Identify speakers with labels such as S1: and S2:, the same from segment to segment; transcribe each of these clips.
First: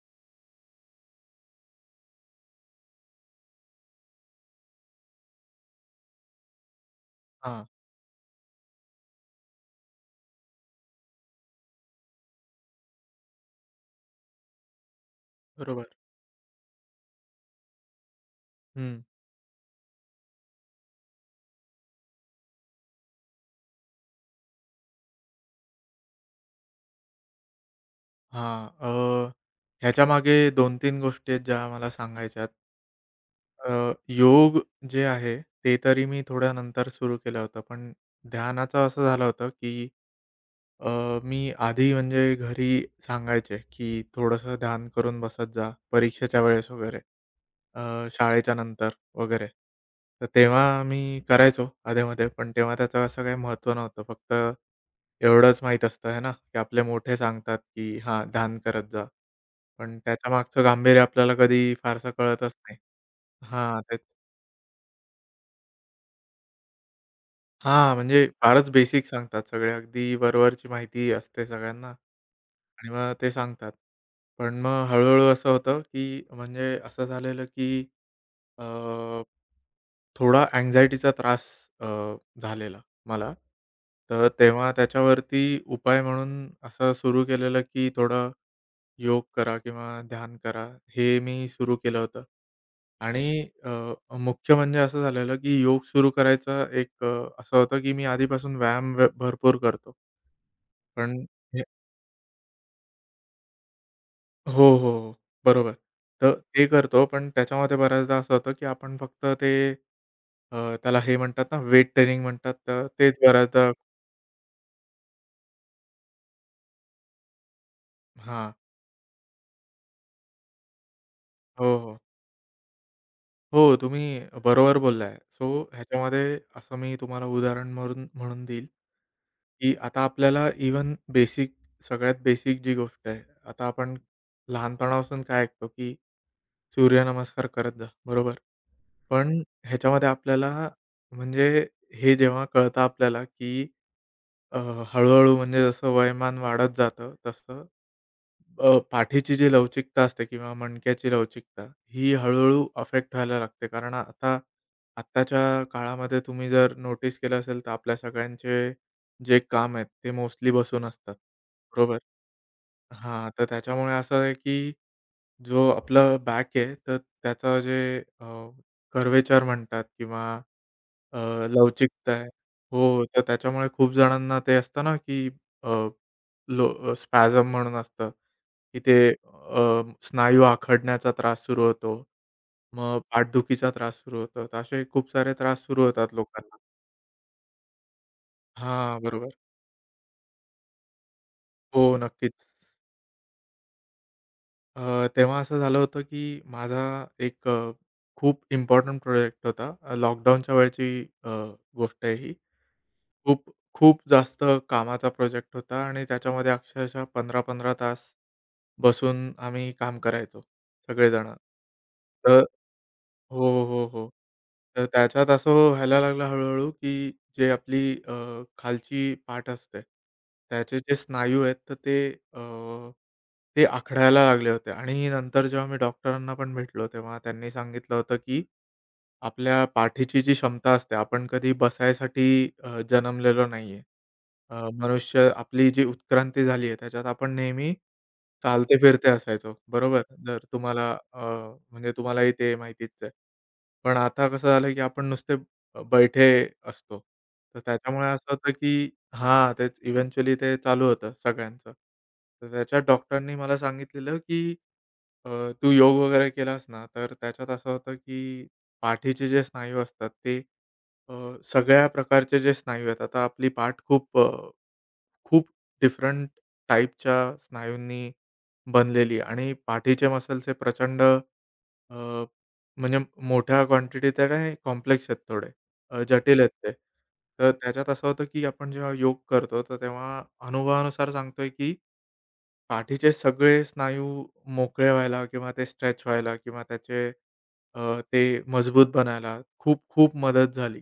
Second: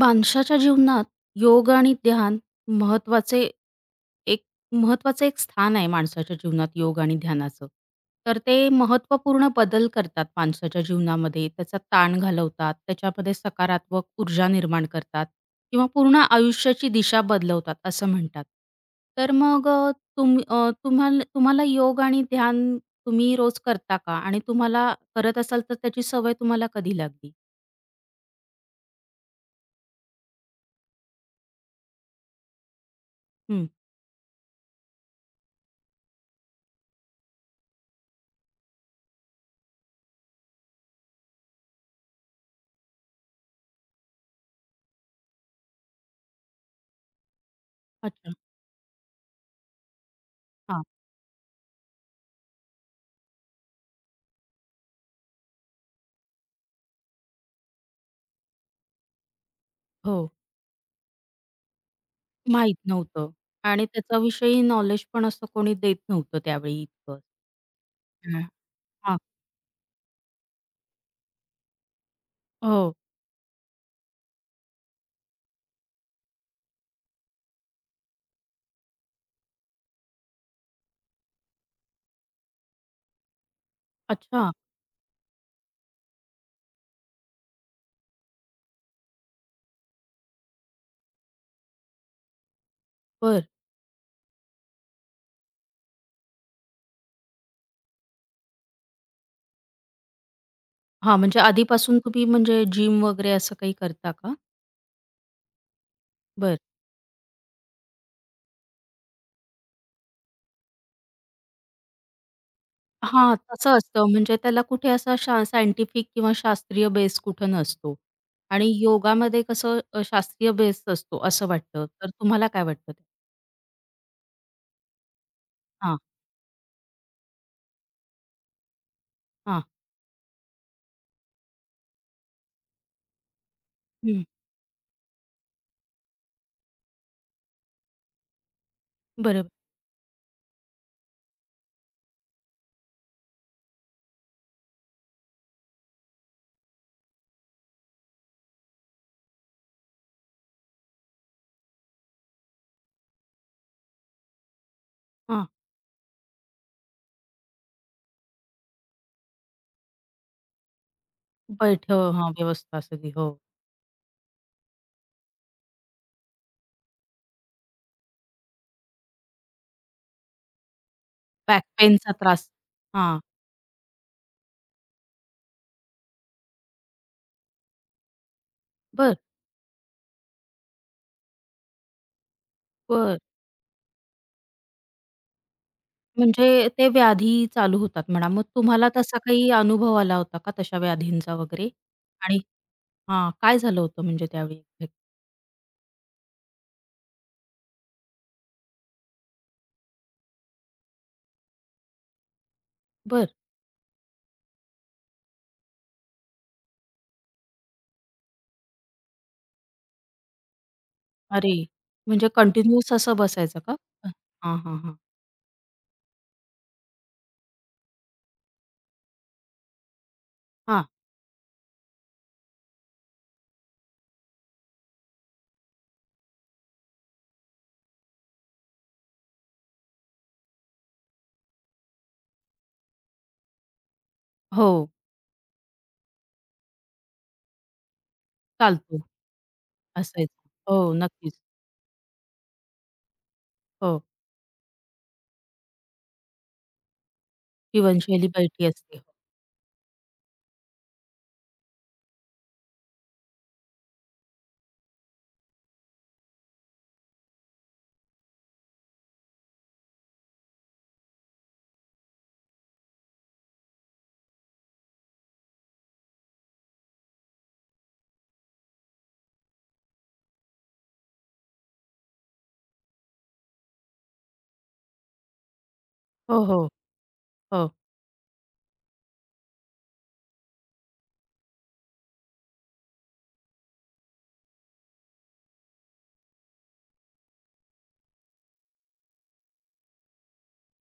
S1: माणसाच्या जीवनात योग आणि ध्यान महत्त्वाचे एक महत्त्वाचं एक स्थान आहे माणसाच्या जीवनात योग आणि
S2: हां,
S1: ध्यानाचं. तर ते महत्त्वपूर्ण बदल करतात माणसाच्या जीवनामध्ये. त्याचा ताण घालवतात, त्याच्यामध्ये सकारात्मक ऊर्जा निर्माण करतात
S2: बरोबर.
S1: किंवा पूर्ण आयुष्याची दिशा बदलवतात असं म्हणतात.
S2: हं.
S1: तर मग तुम अ, तुम्हाल तुम्हाला योग आणि ध्यान तुम्ही रोज करता का? आणि तुम्हाला करत असाल तर त्याची सवय तुम्हाला कधी लागली?
S2: हां. ह्याच्यामागे 2-3 गोष्टी आहेत ज्या मला सांगायच्यात.
S1: हं.
S2: अ, योग जे आहे, ते तरी मी थोड्या नंतर सुरू केलं होतं. पण ध्यानाचं असं झालं होतं, की अ, मी आधी म्हणजे घरी सांगायचे, की थोडंसं ध्यान करून बसत जा परीक्षेच्या वेळेस वगैरे, अ,
S1: अच्छा.
S2: शाळेच्या नंतर. वगैरे. तर तेव्हा
S1: हां.
S2: मी करायचो अधेमधे, पण तेव्हा त्याचं असं काही महत्त्व नव्हतं. फक्त एवढंच माहीत असतं आहे ना, की आपले मोठे सांगतात, की हां, ध्यान करत जा. पण
S1: हो.
S2: त्याच्यामागचं गांभीर्य आपल्याला कधी फारसं कळतच
S1: माहीत
S2: नाही.
S1: नव्हतं
S2: हां,
S1: आणि
S2: तेच.
S1: त्याच्याविषयी नॉलेज पण असं कोणी देत नव्हतं त्यावेळी इतकं.
S2: हां, म्हणजे
S1: हां,
S2: फारच बेसिक
S1: हां.
S2: सांगतात सगळे. अगदी वरवरची माहिती असते सगळ्यांना आणि
S1: हो.
S2: मग ते सांगतात. पण मग हळू असं होतं, की म्हणजे असं झालेलं, की अ थोडा अँक्झाइटीचा त्रास अ, झालेला मला. तर
S1: अच्छा.
S2: तेव्हा त्याच्यावरती उपाय म्हणून असं सुरू केलेलं, की थोडं योग करा किंवा ध्यान करा, हे मी सुरू केलं होतं. आणि
S1: बरं.
S2: मुख्य म्हणजे असं झालेलं, की योग सुरू करायचं एक असं होतं, की मी आधीपासून व्यायाम व भरपूर करतो.
S1: हां,
S2: पण
S1: म्हणजे
S2: हे
S1: आधीपासून तुम्ही म्हणजे जिम वगैरे असं काही करता का?
S2: हो, हो, हो. बरोबर. तर
S1: बरं.
S2: ते करतो, पण त्याच्यामध्ये बऱ्याचदा असं होतं, की आपण फक्त ते त्याला हे म्हणतात ना, वेट ट्रेनिंग म्हणतात, तर तेच
S1: हां,
S2: बऱ्याचदा
S1: तसं असतं म्हणजे त्याला कुठे असा सायंटिफिक किंवा शास्त्रीय बेस कुठं नसतो
S2: हां.
S1: आणि योगामध्ये कसं शास्त्रीय बेस असतो असं
S2: हो,
S1: वाटतं.
S2: हो.
S1: तर तुम्हाला काय वाटतं?
S2: हो, तुम्ही बरोबर बोललाय. सो
S1: हां,
S2: ह्याच्यामध्ये असं मी तुम्हाला उदाहरण म्हणून म्हणून देईल,
S1: हां.
S2: की आता आपल्याला इवन बेसिक सगळ्यात बेसिक जी गोष्ट आहे, आता आपण
S1: हं.
S2: लहानपणापासून काय ऐकतो, की सूर्यनमस्कार करत जा, बरोबर? पण
S1: बरोबर.
S2: ह्याच्यामध्ये आपल्याला म्हणजे हे जेव्हा कळतं आपल्याला, की अ, हळू-हळू म्हणजे जसं वयोमान वाढत जातं, तसं पाठीची जी लवचिकता असते किंवा मणक्याची लवचिकता, ही हळू-हळू अफेक्ट व्हायला लागते. कारण आत्ताच्या
S1: हां.
S2: काळामध्ये तुम्ही जर नोटीस केलं असेल, तर आपल्या सगळ्यांचे जे काम आहेत, ते मोस्टली बसून असतात.
S1: बैठ
S2: बरोबर?
S1: हां, व्यवस्था सगळी. हो.
S2: हां, तर त्याच्यामुळे असं आहे, की जो आपलं बॅक आहे, तर त्याचं जे अ, कर्व्हेचर म्हणतात किंवा अ,
S1: बॅक
S2: लवचिकता
S1: पेनचा
S2: आहे.
S1: त्रास.
S2: हो,
S1: हां.
S2: तर त्याच्यामुळे खूप जणांना ते असतं ना, की अ, लो स्पॅझम म्हणून असतं, की ते
S1: बरं,
S2: स्नायू आखडण्याचा त्रास सुरू होतो. मग
S1: बरं.
S2: पाठदुखीचा त्रास सुरू होतो. तर असे खूप सारे त्रास सुरू होतात लोकांना.
S1: म्हणजे ते व्याधी चालू होतात म्हणा. मग तुम्हाला
S2: हां,
S1: तसा
S2: बरोबर.
S1: काही अनुभव आला होता का तशा व्याधींचा वगैरे?
S2: हो, नक्कीच.
S1: आणि हां, काय झालं होतं म्हणजे त्यावेळी एक्झॅक्ट?
S2: तेव्हा असं झालं होतं, की माझा एक खूप इम्पोर्टंट प्रोजेक्ट होता. लॉकडाऊनच्या वेळची गोष्ट आहे ही.
S1: बरं.
S2: खूप, खूप जास्त कामाचा प्रोजेक्ट होता आणि त्याच्यामध्ये अक्षरशः 15-15 तास बसून आम्ही काम करायचो सगळेजण.
S1: अरे! म्हणजे
S2: तर
S1: कंटिन्यूअस असं
S2: हो,
S1: बसायचं
S2: हो,
S1: का?
S2: हो. हो.
S1: हां, हां,
S2: तर
S1: हां.
S2: त्याच्यात असं व्हायला लागलं हळू की जे आपली अ, खालची पाठ असते, त्याचे
S1: हां.
S2: जे स्नायू आहेत तर ते अ, ते आखडायला लागले होते आणि नंतर जेव्हा मी डॉक्टरांना पण भेटलो, तेव्हा त्यांनी सांगितलं होतं, की आपल्या पाठीची जी क्षमता असते, आपण कधी बसायसाठी जन्मलेलो नाहीये.
S1: हो,
S2: मनुष्य आपली जी उत्क्रांती झाली आहे, त्याच्यात आपण नेहमी
S1: चालतो
S2: चालते-फिरते असायचो, बरोबर? जर
S1: असायचं.
S2: तुम्हाला
S1: हो, नक्कीच.
S2: म्हणजे तुम्हालाही ते माहितीच आहे. पण
S1: हो,
S2: आता कसं झालं, की आपण नुसते बैठे असतो. तर त्याच्यामुळे
S1: जीवनशैली
S2: असं होतं,
S1: बैठी
S2: की
S1: असते.
S2: हां, तेच इव्हेंच्युअली ते चालू होतं सगळ्यांचं. तर त्याच्यात डॉक्टरांनी मला सांगितलेलं, की अ, तू योग वगैरे केलास ना, तर त्याच्यात असं होतं, की पाठीचे जे स्नायू असतात ते अ, सगळ्या प्रकारचे जे स्नायू आहेत, आता आपली पाठ खूप खूप डिफरंट टाइपच्या स्नायूंनी बनलेली आहे आणि पाठीचे मसल्स हे प्रचंड अ, म्हणजे मोठ्या क्वांटिटीत आहे कॉम्प्लेक्स आहेत थोडे. जटिल
S1: हो,
S2: आहेत
S1: हो,
S2: ते. तर
S1: हो.
S2: त्याच्यात असं होतं की आपण जेव्हा योग करतो, तर तेव्हा अनुभवानुसार सांगतोय की पाठीचे सगळे स्नायू मोकळे व्हायला किंवा ते स्ट्रेच व्हायला किंवा त्याचे ते मजबूत बनायला खूप खूप मदत झाली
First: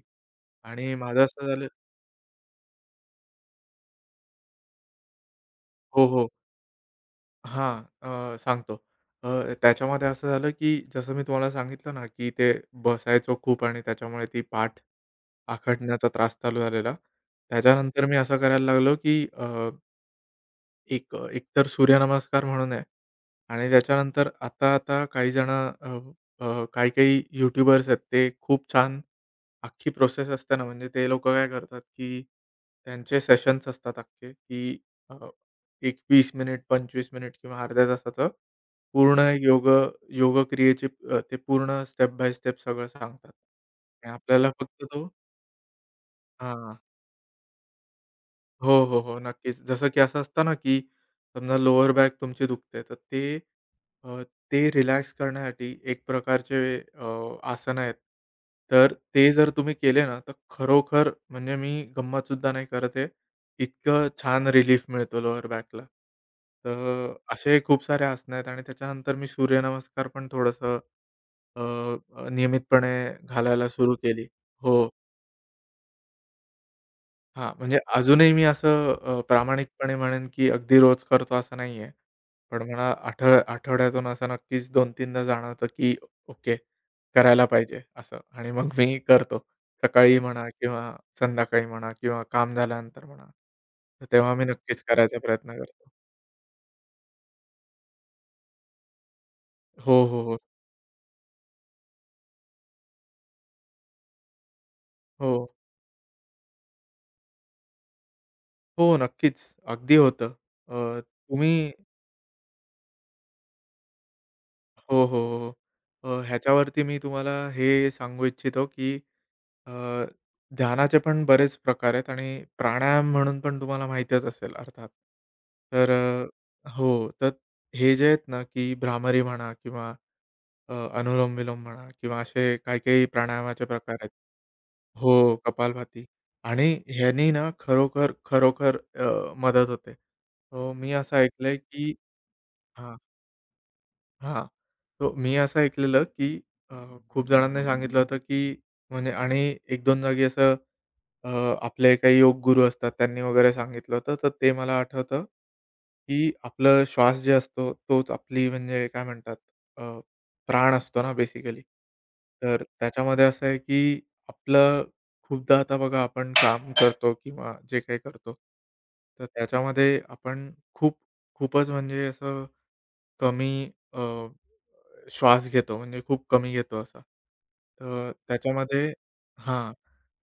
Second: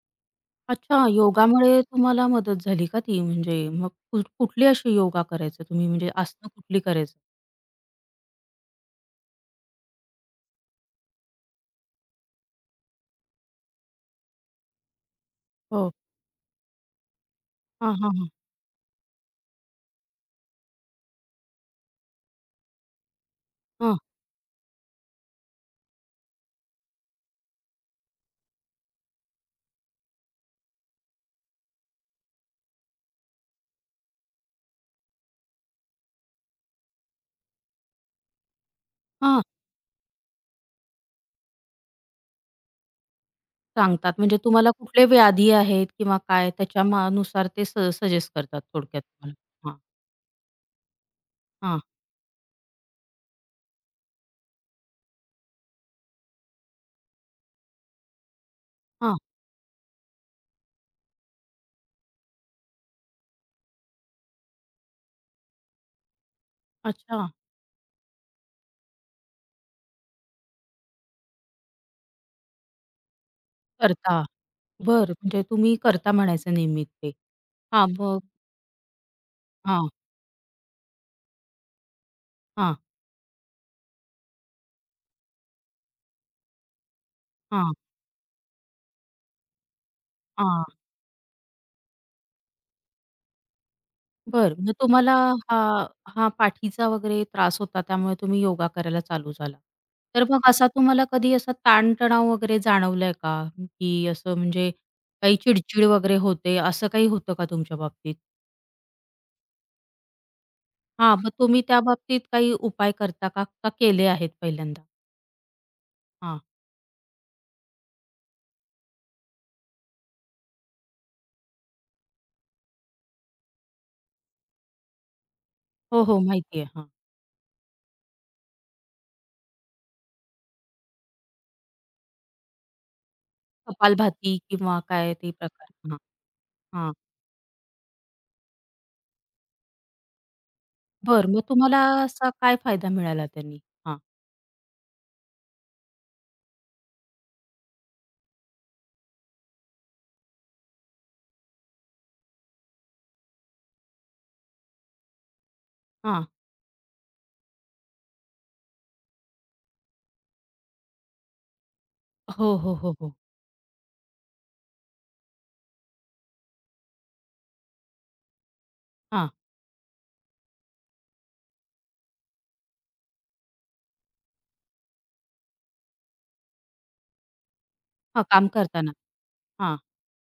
S2: आणि
S1: अच्छा,
S2: माझं असं झालं
S1: योगामुळे तुम्हाला मदत झाली का ती? म्हणजे मग कुठली अशी योगा करायचं तुम्ही?
S2: हो,
S1: म्हणजे
S2: हो.
S1: आसनं कुठली करायचं?
S2: हां, सांगतो. अ, त्याच्यामध्ये असं झालं, की जसं मी तुम्हाला सांगितलं ना, की ते बसायचो खूप आणि त्याच्यामुळे ती पाठ
S1: हो.
S2: आखडण्याचा त्रास चालू झालेला.
S1: हां,
S2: त्याच्यानंतर
S1: हां,
S2: मी
S1: हां.
S2: असं करायला लागलो, की एक तर सूर्यनमस्कार म्हणून आहे आणि
S1: हां,
S2: त्याच्यानंतर आता, काही-काही यूट्यूबर्स आहेत, ते खूप छान अख्खी प्रोसेस असते ना, म्हणजे ते लोकं काय करतात, की त्यांचे सेशन्स असतात अख्खे, की अ, एक 20 मिनिट, 25 मिनिट किंवा अर्ध्या तासाचं पूर्ण
S1: हां.
S2: योग योग क्रियेची ते पूर्ण स्टेप बाय स्टेप सगळं सांगतात
S1: सांगतात
S2: आणि
S1: म्हणजे
S2: आपल्याला
S1: तुम्हाला
S2: फक्त
S1: कुठले
S2: तो
S1: व्याधी आहेत किंवा काय
S2: हां.
S1: त्याच्या नुसार ते सजेस्ट करतात
S2: हो, हो,
S1: थोडक्यात
S2: हो.
S1: तुम्हाला.
S2: नक्कीच.
S1: हां,
S2: जसं की असं असतं ना, की समजा
S1: हां,
S2: लोअर बॅक तुमची दुखते, तर ते अ, रिलॅक्स करण्यासाठी एक प्रकारचे आसनं आहेत. तर
S1: हां.
S2: ते जर तुम्ही केले ना, तर खरोखर म्हणजे मी गंमतसुद्धा नाही करत आहे, इतकं छान रिलीफ मिळतो लोअर बॅकला. तर
S1: अच्छा,
S2: असे खूप सारे आसनं आहेत आणि त्याच्यानंतर मी सूर्यनमस्कार पण थोडंसं अ, अ, नियमितपणे घालायला सुरू
S1: करता.
S2: केली. हो.
S1: बरं म्हणजे तुम्ही करता म्हणायचं नेहमी ते.
S2: हां, म्हणजे
S1: हां, मग
S2: अजूनही मी असं
S1: हां,
S2: प्रामाणिकपणे म्हणेन, की अगदी रोज करतो असं नाहीये. पण
S1: हां,
S2: मला आठवड्यातून असं नक्कीच 2-3 दा जाणवतं, की ओके, करायला
S1: हां,
S2: पाहिजे असं आणि मग मी करतो. सकाळी म्हणा
S1: हां.
S2: किंवा संध्याकाळी म्हणा किंवा काम झाल्यानंतर म्हणा. तर तेव्हा मी
S1: बरं मग
S2: नक्कीच
S1: तुम्हाला
S2: करायचा प्रयत्न करतो.
S1: हां, हां, पाठीचा वगैरे त्रास होता त्यामुळे तुम्ही योगा करायला चालू झाला.
S2: हो, हो,
S1: तर
S2: हो.
S1: मग असा तुम्हाला कधी असा ताणतणाव वगैरे जाणवलाय का? की असं म्हणजे
S2: हो,
S1: काही चिडचिड वगैरे होते असं काही होतं का तुमच्या बाबतीत?
S2: हो, नक्कीच. अगदी होतं. अ,
S1: हां, मग
S2: तुम्ही
S1: तुम्ही त्याबाबतीत काही उपाय करता का? का केले आहेत पहिल्यांदा?
S2: हो, हो, हो, हो.
S1: हां.
S2: ह्याच्यावरती मी तुम्हाला हे सांगू इच्छितो, की अ, ध्यानाचे पण बरेच प्रकार आहेत आणि प्राणायाम म्हणून पण तुम्हाला माहितीच असेल अर्थात. तर
S1: हो, हो, माहिती आहे. हां.
S2: हो, तर हे जे आहेत ना, की भ्रामरी म्हणा किंवा अनुलोम-विलोम म्हणा किंवा असे काही-काही प्राणायामाचे प्रकार आहेत.
S1: कपालभाती किंवा काय ते
S2: हो,
S1: प्रकार? हां,
S2: कपालभाती आणि
S1: हां.
S2: ह्यानी ना खरोखर, खरोखर मदत होते. हो, मी असं
S1: बरं मग
S2: ऐकलंय,
S1: तुम्हाला
S2: की
S1: असा काय फायदा
S2: हां,
S1: मिळाला त्यांनी? हां,
S2: हां. तो मी असं ऐकलेलं, की अ, खूप जणांनी सांगितलं होतं, की म्हणजे आणि 1-2 जागी असं अ, आपले काही योग गुरु असतात त्यांनी वगैरे सांगितलं होतं. तर ते मला आठवतं,
S1: हां.
S2: की आपला श्वास जे असतो तोच आपली म्हणजे काय म्हणतात अ, प्राण असतो ना बेसिकली.
S1: हो,
S2: तर
S1: हो, हो, हो.
S2: त्याच्यामध्ये असं आहे, की आपलं खूपदा आता बघा आपण काम करतो किंवा जे काही करतो. तर
S1: हां,
S2: त्याच्यामध्ये आपण खूपच म्हणजे असं कमी श्वास घेतो म्हणजे खूप कमी घेतो असा. तर
S1: हां, काम
S2: त्याच्यामध्ये
S1: करताना.
S2: हां.
S1: हां,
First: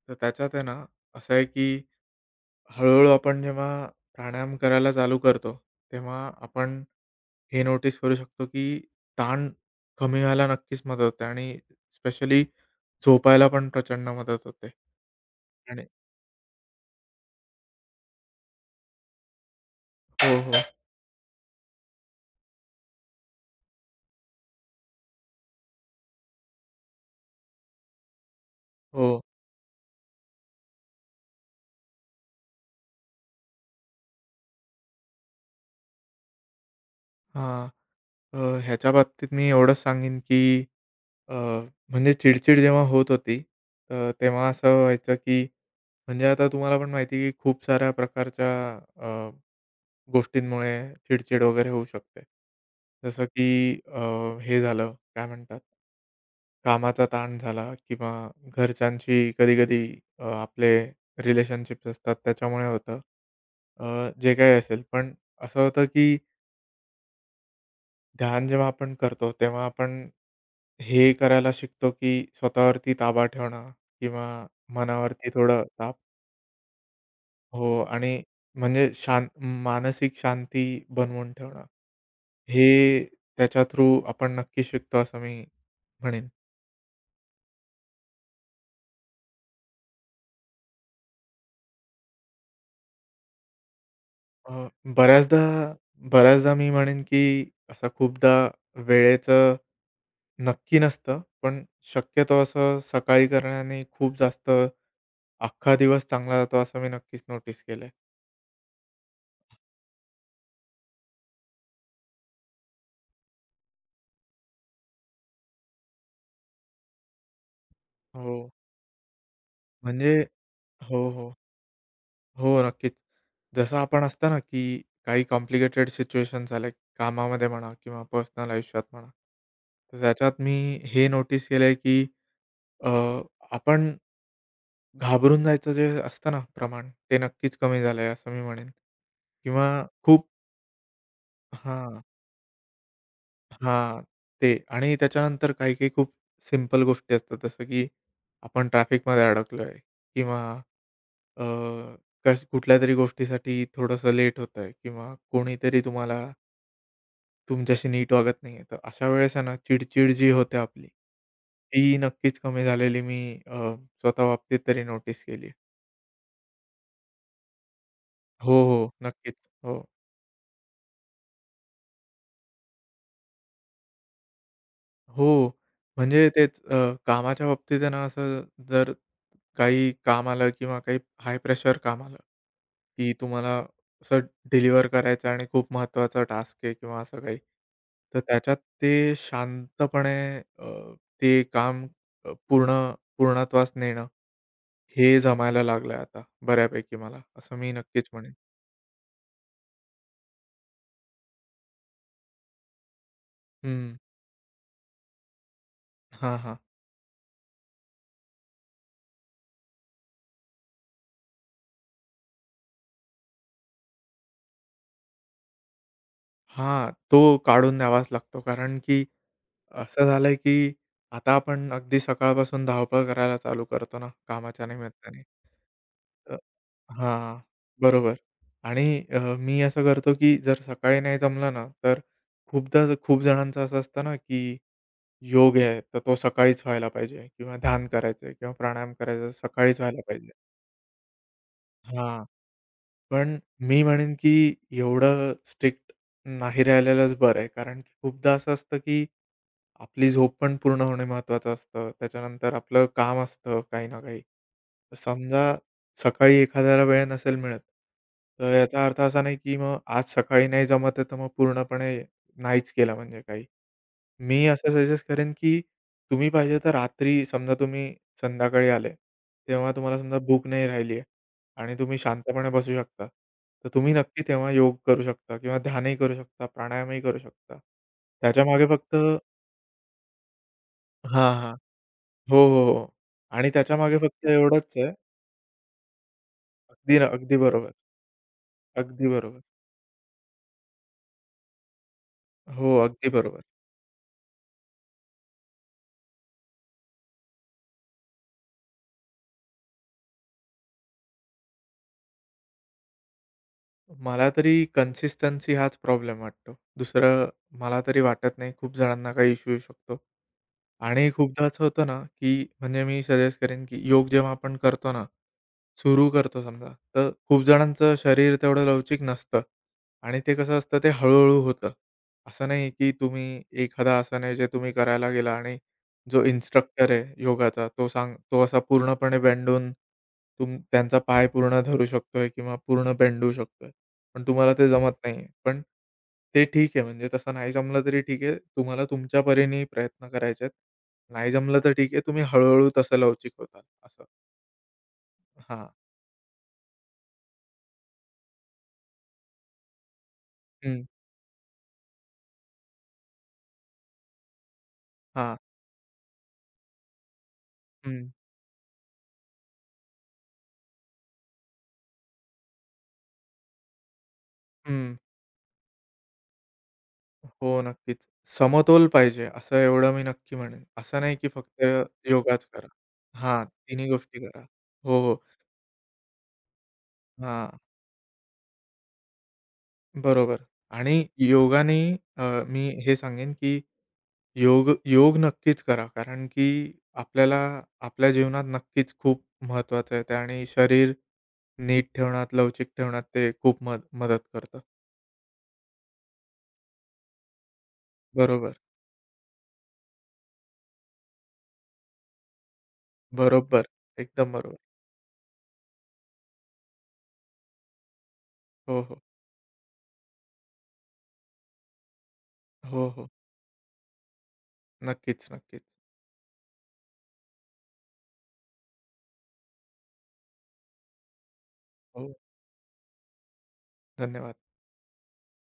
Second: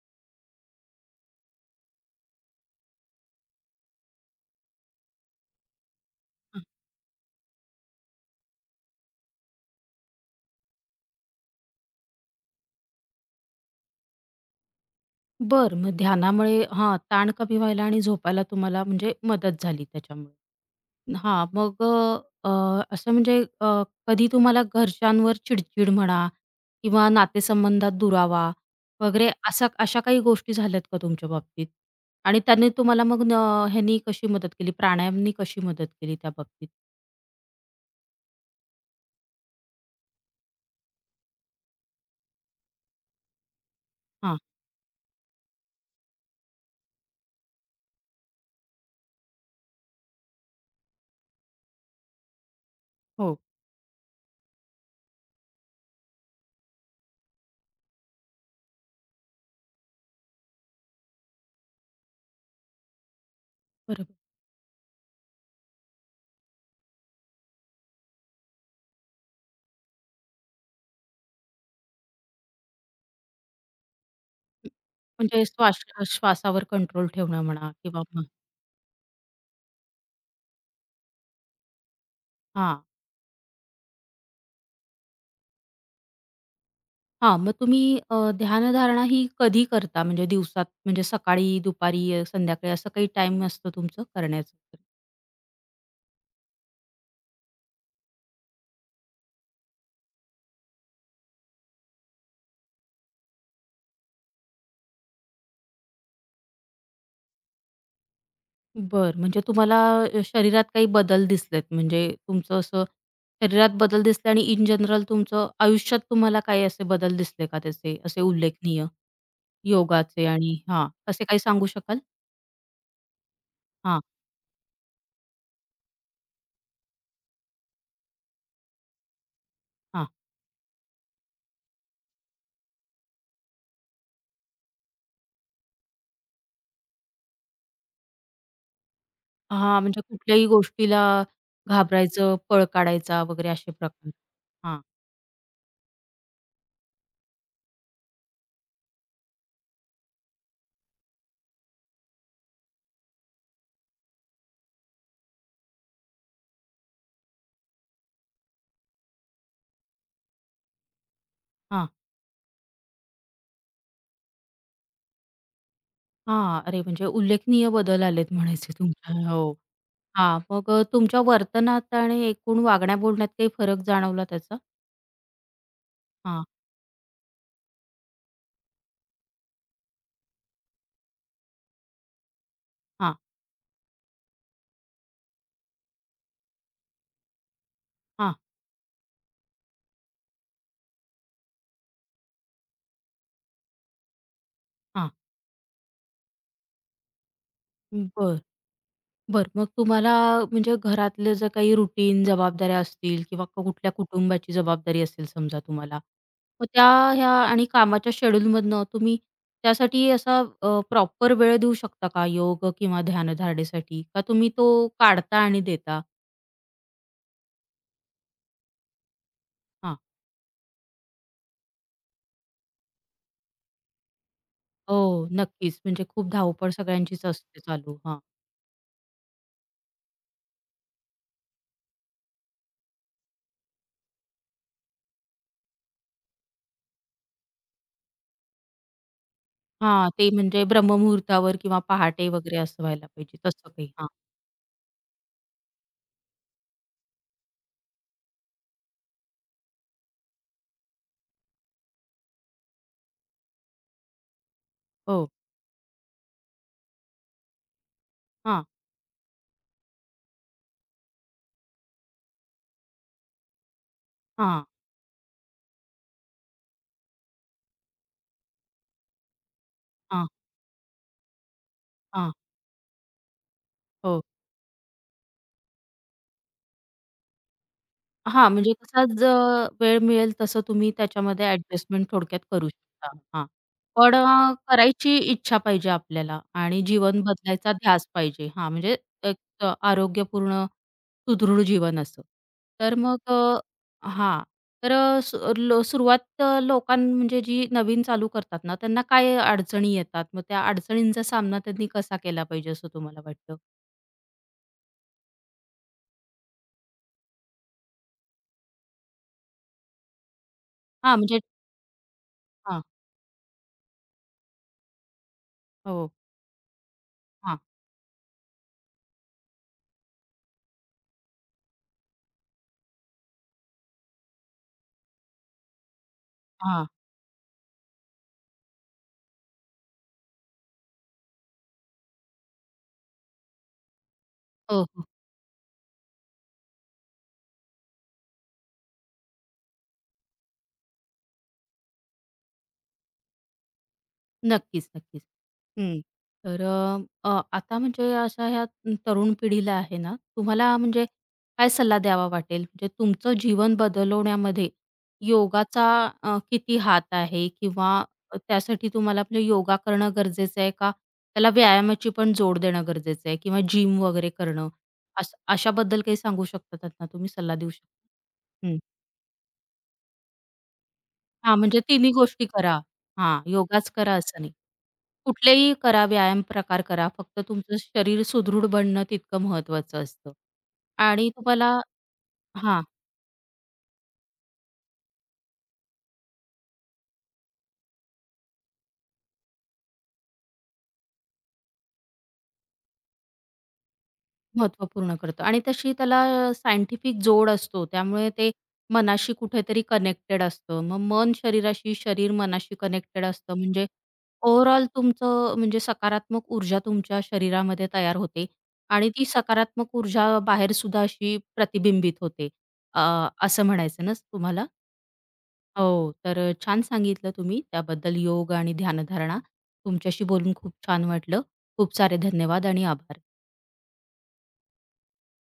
S2: तर त्याच्यात आहे ना, असं आहे की हळू-हळू आपण जेव्हा प्राणायाम करायला चालू करतो, तेव्हा
S1: हां.
S2: आपण हे नोटीस करू शकतो की ताण कमी व्हायला नक्कीच मदत होते आणि स्पेशली झोपायला पण प्रचंड मदत होते.
S1: बरं
S2: आणि
S1: मग ध्यानामुळे हां, ताण कमी व्हायला आणि झोपायला तुम्हाला म्हणजे मदत झाली
S2: हो,
S1: त्याच्यामुळे.
S2: हो,
S1: हां, मग अ, अ, असं म्हणजे कधी तुम्हाला घरच्यांवर चिडचिड म्हणा किंवा नातेसंबंधात दुरावा
S2: हो.
S1: वगैरे असा अशा काही गोष्टी झाल्यात का तुमच्या बाबतीत? आणि त्यांनी तुम्हाला मग न ह्यांनी कशी मदत केली? प्राणायामनी कशी मदत केली त्या बाबतीत?
S2: हां. अ, ह्याच्या बाबतीत मी एवढंच सांगेन की अ, म्हणजे चिडचिड जेव्हा होत होती, तर
S1: हां,
S2: तेव्हा असं व्हायचं की म्हणजे आता तुम्हाला पण माहिती आहे, की खूप साऱ्या प्रकारच्या अ, गोष्टींमुळे चिड-चिड वगैरे होऊ शकते. जसं
S1: हो,
S2: की हे झालं, काय म्हणतात, कामाचा ताण झाला किंवा घरच्यांशी कधी-कधी आपले रिलेशनशिप्स असतात त्याच्यामुळे होतं.
S1: बरोबर.
S2: जे काही असेल पण असं होतं, की ध्यान जेव्हा आपण करतो तेव्हा आपण हे करायला शिकतो, की स्वतःवरती ताबा ठेवणं किंवा मनावरती
S1: म्हणजे
S2: थोडं ताबा
S1: श्वासावर कंट्रोल ठेवणं
S2: हो
S1: म्हणा किंवा
S2: आणि
S1: मग
S2: म्हणजे मानसिक शांती बनवून ठेवणं,
S1: हां,
S2: हे त्याच्या थ्रू आपण नक्की शिकतो असं मी म्हणेन.
S1: हां, मग तुम्ही ध्यानधारणा ही कधी करता? म्हणजे दिवसात म्हणजे सकाळी, दुपारी, संध्याकाळी असं काही टाईम असतो तुमचं करण्याचं?
S2: अ, बऱ्याचदा बऱ्याचदा मी म्हणेन, की असं खूपदा वेळेचं नक्की नसतं, पण शक्यतो असं सकाळी करण्याने खूप जास्त अख्खा दिवस चांगला जातो असं मी नक्कीच नोटीस केलंय.
S1: बरं. म्हणजे तुम्हाला शरीरात काही बदल दिसलेत. म्हणजे तुमचं असं शरीरात बदल दिसले आणि इन जनरल तुमचं आयुष्यात तुम्हाला काही असे बदल दिसले का त्याचे असे
S2: हो,
S1: उल्लेखनीय?
S2: म्हणजे
S1: योगाचे आणि हां,
S2: हो,
S1: असे
S2: हो.
S1: काही सांगू शकाल?
S2: हो, नक्कीच. जसं
S1: हां,
S2: आपण असतं ना, की काही कॉम्प्लिकेटेड सिच्युएशन्स आल्या कामामध्ये म्हणा किंवा पर्सनल आयुष्यात म्हणा. तर
S1: हां.
S2: त्याच्यात मी हे नोटीस केलंय, की अ, आपण घाबरून जायचं जे असतं ना प्रमाण, ते नक्कीच कमी झालंय असं मी म्हणेन.
S1: हां,
S2: किंवा
S1: म्हणजे
S2: खूप
S1: कुठल्याही गोष्टीला
S2: हां,
S1: घाबरायचं, पळ काढायचा वगैरे असे
S2: हां.
S1: प्रकार.
S2: ते
S1: हां,
S2: आणि त्याच्यानंतर काही-काही खूप सिंपल गोष्टी असतात. जसं की आपण ट्रॅफिकमध्ये अडकलोय किंवा अ, कस कुठल्यातरी गोष्टीसाठी थोडंसं लेट होतंय किंवा कोणीतरी तुमच्याशी नीट वागत नाहीये. तर अशा वेळेस आहे ना, चिडचिड जी होते आपली,
S1: हां,
S2: ती नक्कीच कमी झालेली मी अ, स्वतः बाबतीत तरी नोटीस केली.
S1: हां. अरे, म्हणजे उल्लेखनीय बदल आलेत
S2: हो,
S1: म्हणायचे
S2: हो.
S1: तुमच्या.
S2: नक्कीच.
S1: हो.
S2: हो.
S1: हां, मग तुमच्या वर्तनात आणि एकूण वागण्या-बोलण्यात काही फरक जाणवला त्याचा?
S2: हो. म्हणजे
S1: हां,
S2: तेच कामाच्या बाबतीत आहे ना, असं जर काही काम आलं किंवा काही हाय प्रेशर काम आलं, की
S1: हां,
S2: तुम्हाला असं डिलिव्हर करायचं आणि खूप महत्त्वाचा टास्क आहे किंवा असं काही. तर
S1: हां,
S2: त्याच्यात ते शांतपणे अ, ते काम अ, पूर्ण पूर्णत्वास नेणं
S1: हां.
S2: हे जमायला लागलं आता बऱ्यापैकी मला, असं मी नक्कीच म्हणेन.
S1: बरं, बरं. मग तुम्हाला म्हणजे घरातलं जर काही रुटीन जबाबदाऱ्या असतील किंवा कुठल्या
S2: हं.
S1: कुटुंबाची जबाबदारी असेल समजा तुम्हाला,
S2: हां, हां.
S1: मग त्या ह्या आणि कामाच्या शेड्यूलमधनं तुम्ही त्यासाठी असा प्रॉपर वेळ देऊ शकता का योग किंवा ध्यानधारणेसाठी? का तुम्ही तो काढता आणि देता?
S2: हां. तो काढून द्यावाच लागतो कारण की
S1: हां.
S2: असं झालंय, की आता आपण अगदी सकाळपासून धावपळ करायला चालू करतो ना, कामाच्या निमित्ताने.
S1: हो, नक्कीच. म्हणजे खूप
S2: अ,
S1: धावपळ सगळ्यांचीच
S2: हां,
S1: असते चालू.
S2: बरोबर.
S1: हां.
S2: आणि मी असं करतो, की जर सकाळी नाही जमलं ना, तर खूपदा खूप जणांचं असं असतं ना, की योग आहे, तर तो सकाळीच व्हायला पाहिजे किंवा ध्यान करायचंय किंवा प्राणायाम करायचा सकाळीच व्हायला
S1: हां, ते
S2: पाहिजे.
S1: म्हणजे ब्रह्ममुहूर्तावर किंवा
S2: हां,
S1: पहाटे वगैरे असं व्हायला
S2: पण
S1: पाहिजे तसं
S2: मी
S1: काही. हां.
S2: म्हणेन, की एवढं स्ट्रिक्ट नाही राहिलेलंच बरं आहे. कारण की खूपदा असं असतं, की आपली झोप पण पूर्ण होणे महत्त्वाचं असतं. त्याच्यानंतर आपलं काम असतं काही ना काही. तर
S1: हो.
S2: समजा सकाळी एखाद्याला वेळ नसेल मिळत, तर
S1: हां,
S2: याचा अर्थ असा नाही, की मग आज सकाळी नाही जमत आहे, तर मग पूर्णपणे नाहीच केलं म्हणजे काही. मी
S1: हां,
S2: असं सजेस्ट करेन, की तुम्ही पाहिजे तर रात्री समजा तुम्ही संध्याकाळी आले, तेव्हा तुम्हाला समजा
S1: हां,
S2: भूक नाही राहिली आहे आणि तुम्ही
S1: हां.
S2: शांतपणे बसू शकता. तर तुम्ही
S1: हो.
S2: नक्की तेव्हा योग करू शकता किंवा ध्यानही करू शकता, प्राणायामही करू शकता.
S1: हां,
S2: त्याच्यामागे
S1: म्हणजे
S2: फक्त
S1: कसा ज वेळ मिळेल तसं तुम्ही
S2: हां,
S1: त्याच्यामध्ये
S2: हां.
S1: ॲडजस्टमेंट
S2: हो,
S1: थोडक्यात
S2: हो,
S1: करू
S2: हो.
S1: शकता. हां.
S2: आणि त्याच्यामागे
S1: पण
S2: फक्त एवढंच आहे.
S1: करायची इच्छा पाहिजे आपल्याला आणि
S2: अगदी, ना,
S1: जीवन
S2: अगदी
S1: बदलायचा
S2: बरोबर.
S1: ध्यास पाहिजे. हां, म्हणजे
S2: अगदी
S1: एक
S2: बरोबर.
S1: आरोग्यपूर्ण सुदृढ जीवन असं.
S2: हो,
S1: तर
S2: अगदी
S1: मग
S2: बरोबर.
S1: हां. तर अ, सु लो सुरुवात लोकां म्हणजे जी नवीन चालू करतात ना, त्यांना काय अडचणी येतात? मग त्या अडचणींचा सामना त्यांनी कसा केला पाहिजे असं तुम्हाला वाटतं?
S2: मला तरी कन्सिस्टन्सी हाच प्रॉब्लेम वाटतो. दुसरं मला तरी वाटत नाही खूप जणांना काही इश्यू येऊ शकतो. आणि
S1: हां, म्हणजे
S2: खूपदा असं होतं ना, की
S1: हां.
S2: म्हणजे मी सजेस्ट करेन, की योग जेव्हा आपण करतो ना, सुरू
S1: हो.
S2: करतो समजा, तर खूप
S1: हां,
S2: जणांचं शरीर तेवढं लवचिक नसतं आणि ते कसं असतं ते हळू होतं. असं नाही, की तुम्ही एखादं आसन आहे जे तुम्ही करायला गेला आणि जो
S1: हां.
S2: इन्स्ट्रक्टर आहे योगाचा तो असा पूर्णपणे बेंडून त्यांचा पाय पूर्ण धरू शकतोय किंवा पूर्ण बेंडू शकतोय. पण तुम्हाला ते
S1: हो,
S2: जमत
S1: हो.
S2: नाहीये. पण ते ठीक आहे म्हणजे तसं नाही जमलं तरी ठीक आहे. तुम्हाला तुमच्या परीने प्रयत्न करायचे आहेत. नाही जमलं तर ठीक आहे. तुम्ही हळू तसं लवचिक होताल असं.
S1: नक्कीच, नक्कीच.
S2: हां.
S1: हं. तर अ, अ, आता म्हणजे अशा ह्या तरुण पिढीला आहे ना, तुम्हाला
S2: हं.
S1: म्हणजे काय सल्ला द्यावा वाटेल? म्हणजे तुमचं जीवन बदलवण्यामध्ये
S2: हां.
S1: योगाचा किती हात आहे? किंवा
S2: हं.
S1: त्यासाठी तुम्हाला म्हणजे योगा करणं गरजेचं आहे का? त्याला व्यायामाची पण जोड देणं गरजेचं आहे किंवा जिम वगैरे करणं,
S2: हं.
S1: असं अशाबद्दल काही सांगू शकता त्यांना तुम्ही सल्ला
S2: हो,
S1: देऊ शकता?
S2: नक्कीच. समतोल पाहिजे असं एवढं मी नक्की म्हणेन. असं नाही की
S1: हां,
S2: फक्त
S1: म्हणजे तिन्ही
S2: योगाच
S1: गोष्टी
S2: करा.
S1: करा. हां,
S2: हां, तिन्ही
S1: योगाच करा
S2: गोष्टी करा.
S1: असं नाही.
S2: हो, हो.
S1: कुठलेही करा व्यायाम प्रकार करा. फक्त
S2: हां,
S1: तुमचं शरीर सुदृढ बनणं तितकं महत्वाचं असतं
S2: बरोबर आणि
S1: आणि तुम्हाला
S2: योगाने अ, मी
S1: हां.
S2: हे सांगेन की योग योग नक्कीच करा. कारण की आपल्याला आपल्या जीवनात नक्कीच खूप महत्त्वाचं आहे ते आणि शरीर नीट ठेवण्यात, लवचिक ठेवण्यात ते खूप मदत करतं.
S1: महत्त्व पूर्ण करतं आणि तशी त्याला सायंटिफिक जोड असतो. त्यामुळे ते
S2: बरोबर,
S1: मनाशी कुठेतरी कनेक्टेड असतं. मग मन शरीराशी, शरीर मनाशी कनेक्टेड असतं.
S2: बरोबर.
S1: म्हणजे
S2: एकदम बरोबर.
S1: ओव्हरऑल तुमचं म्हणजे सकारात्मक ऊर्जा तुमच्या शरीरामध्ये तयार होते
S2: हो, हो.
S1: आणि ती सकारात्मक ऊर्जा बाहेर सुद्धा अशी प्रतिबिंबित होते.
S2: हो,
S1: अ,
S2: हो.
S1: असं म्हणायचं ना तुम्हाला?
S2: नक्कीच, नक्कीच.
S1: हो. तर छान सांगितलं तुम्ही त्याबद्दल योग आणि ध्यानधारणा. तुमच्याशी बोलून खूप छान वाटलं. खूप
S2: हो,
S1: सारे धन्यवाद आणि आभार.
S2: धन्यवाद.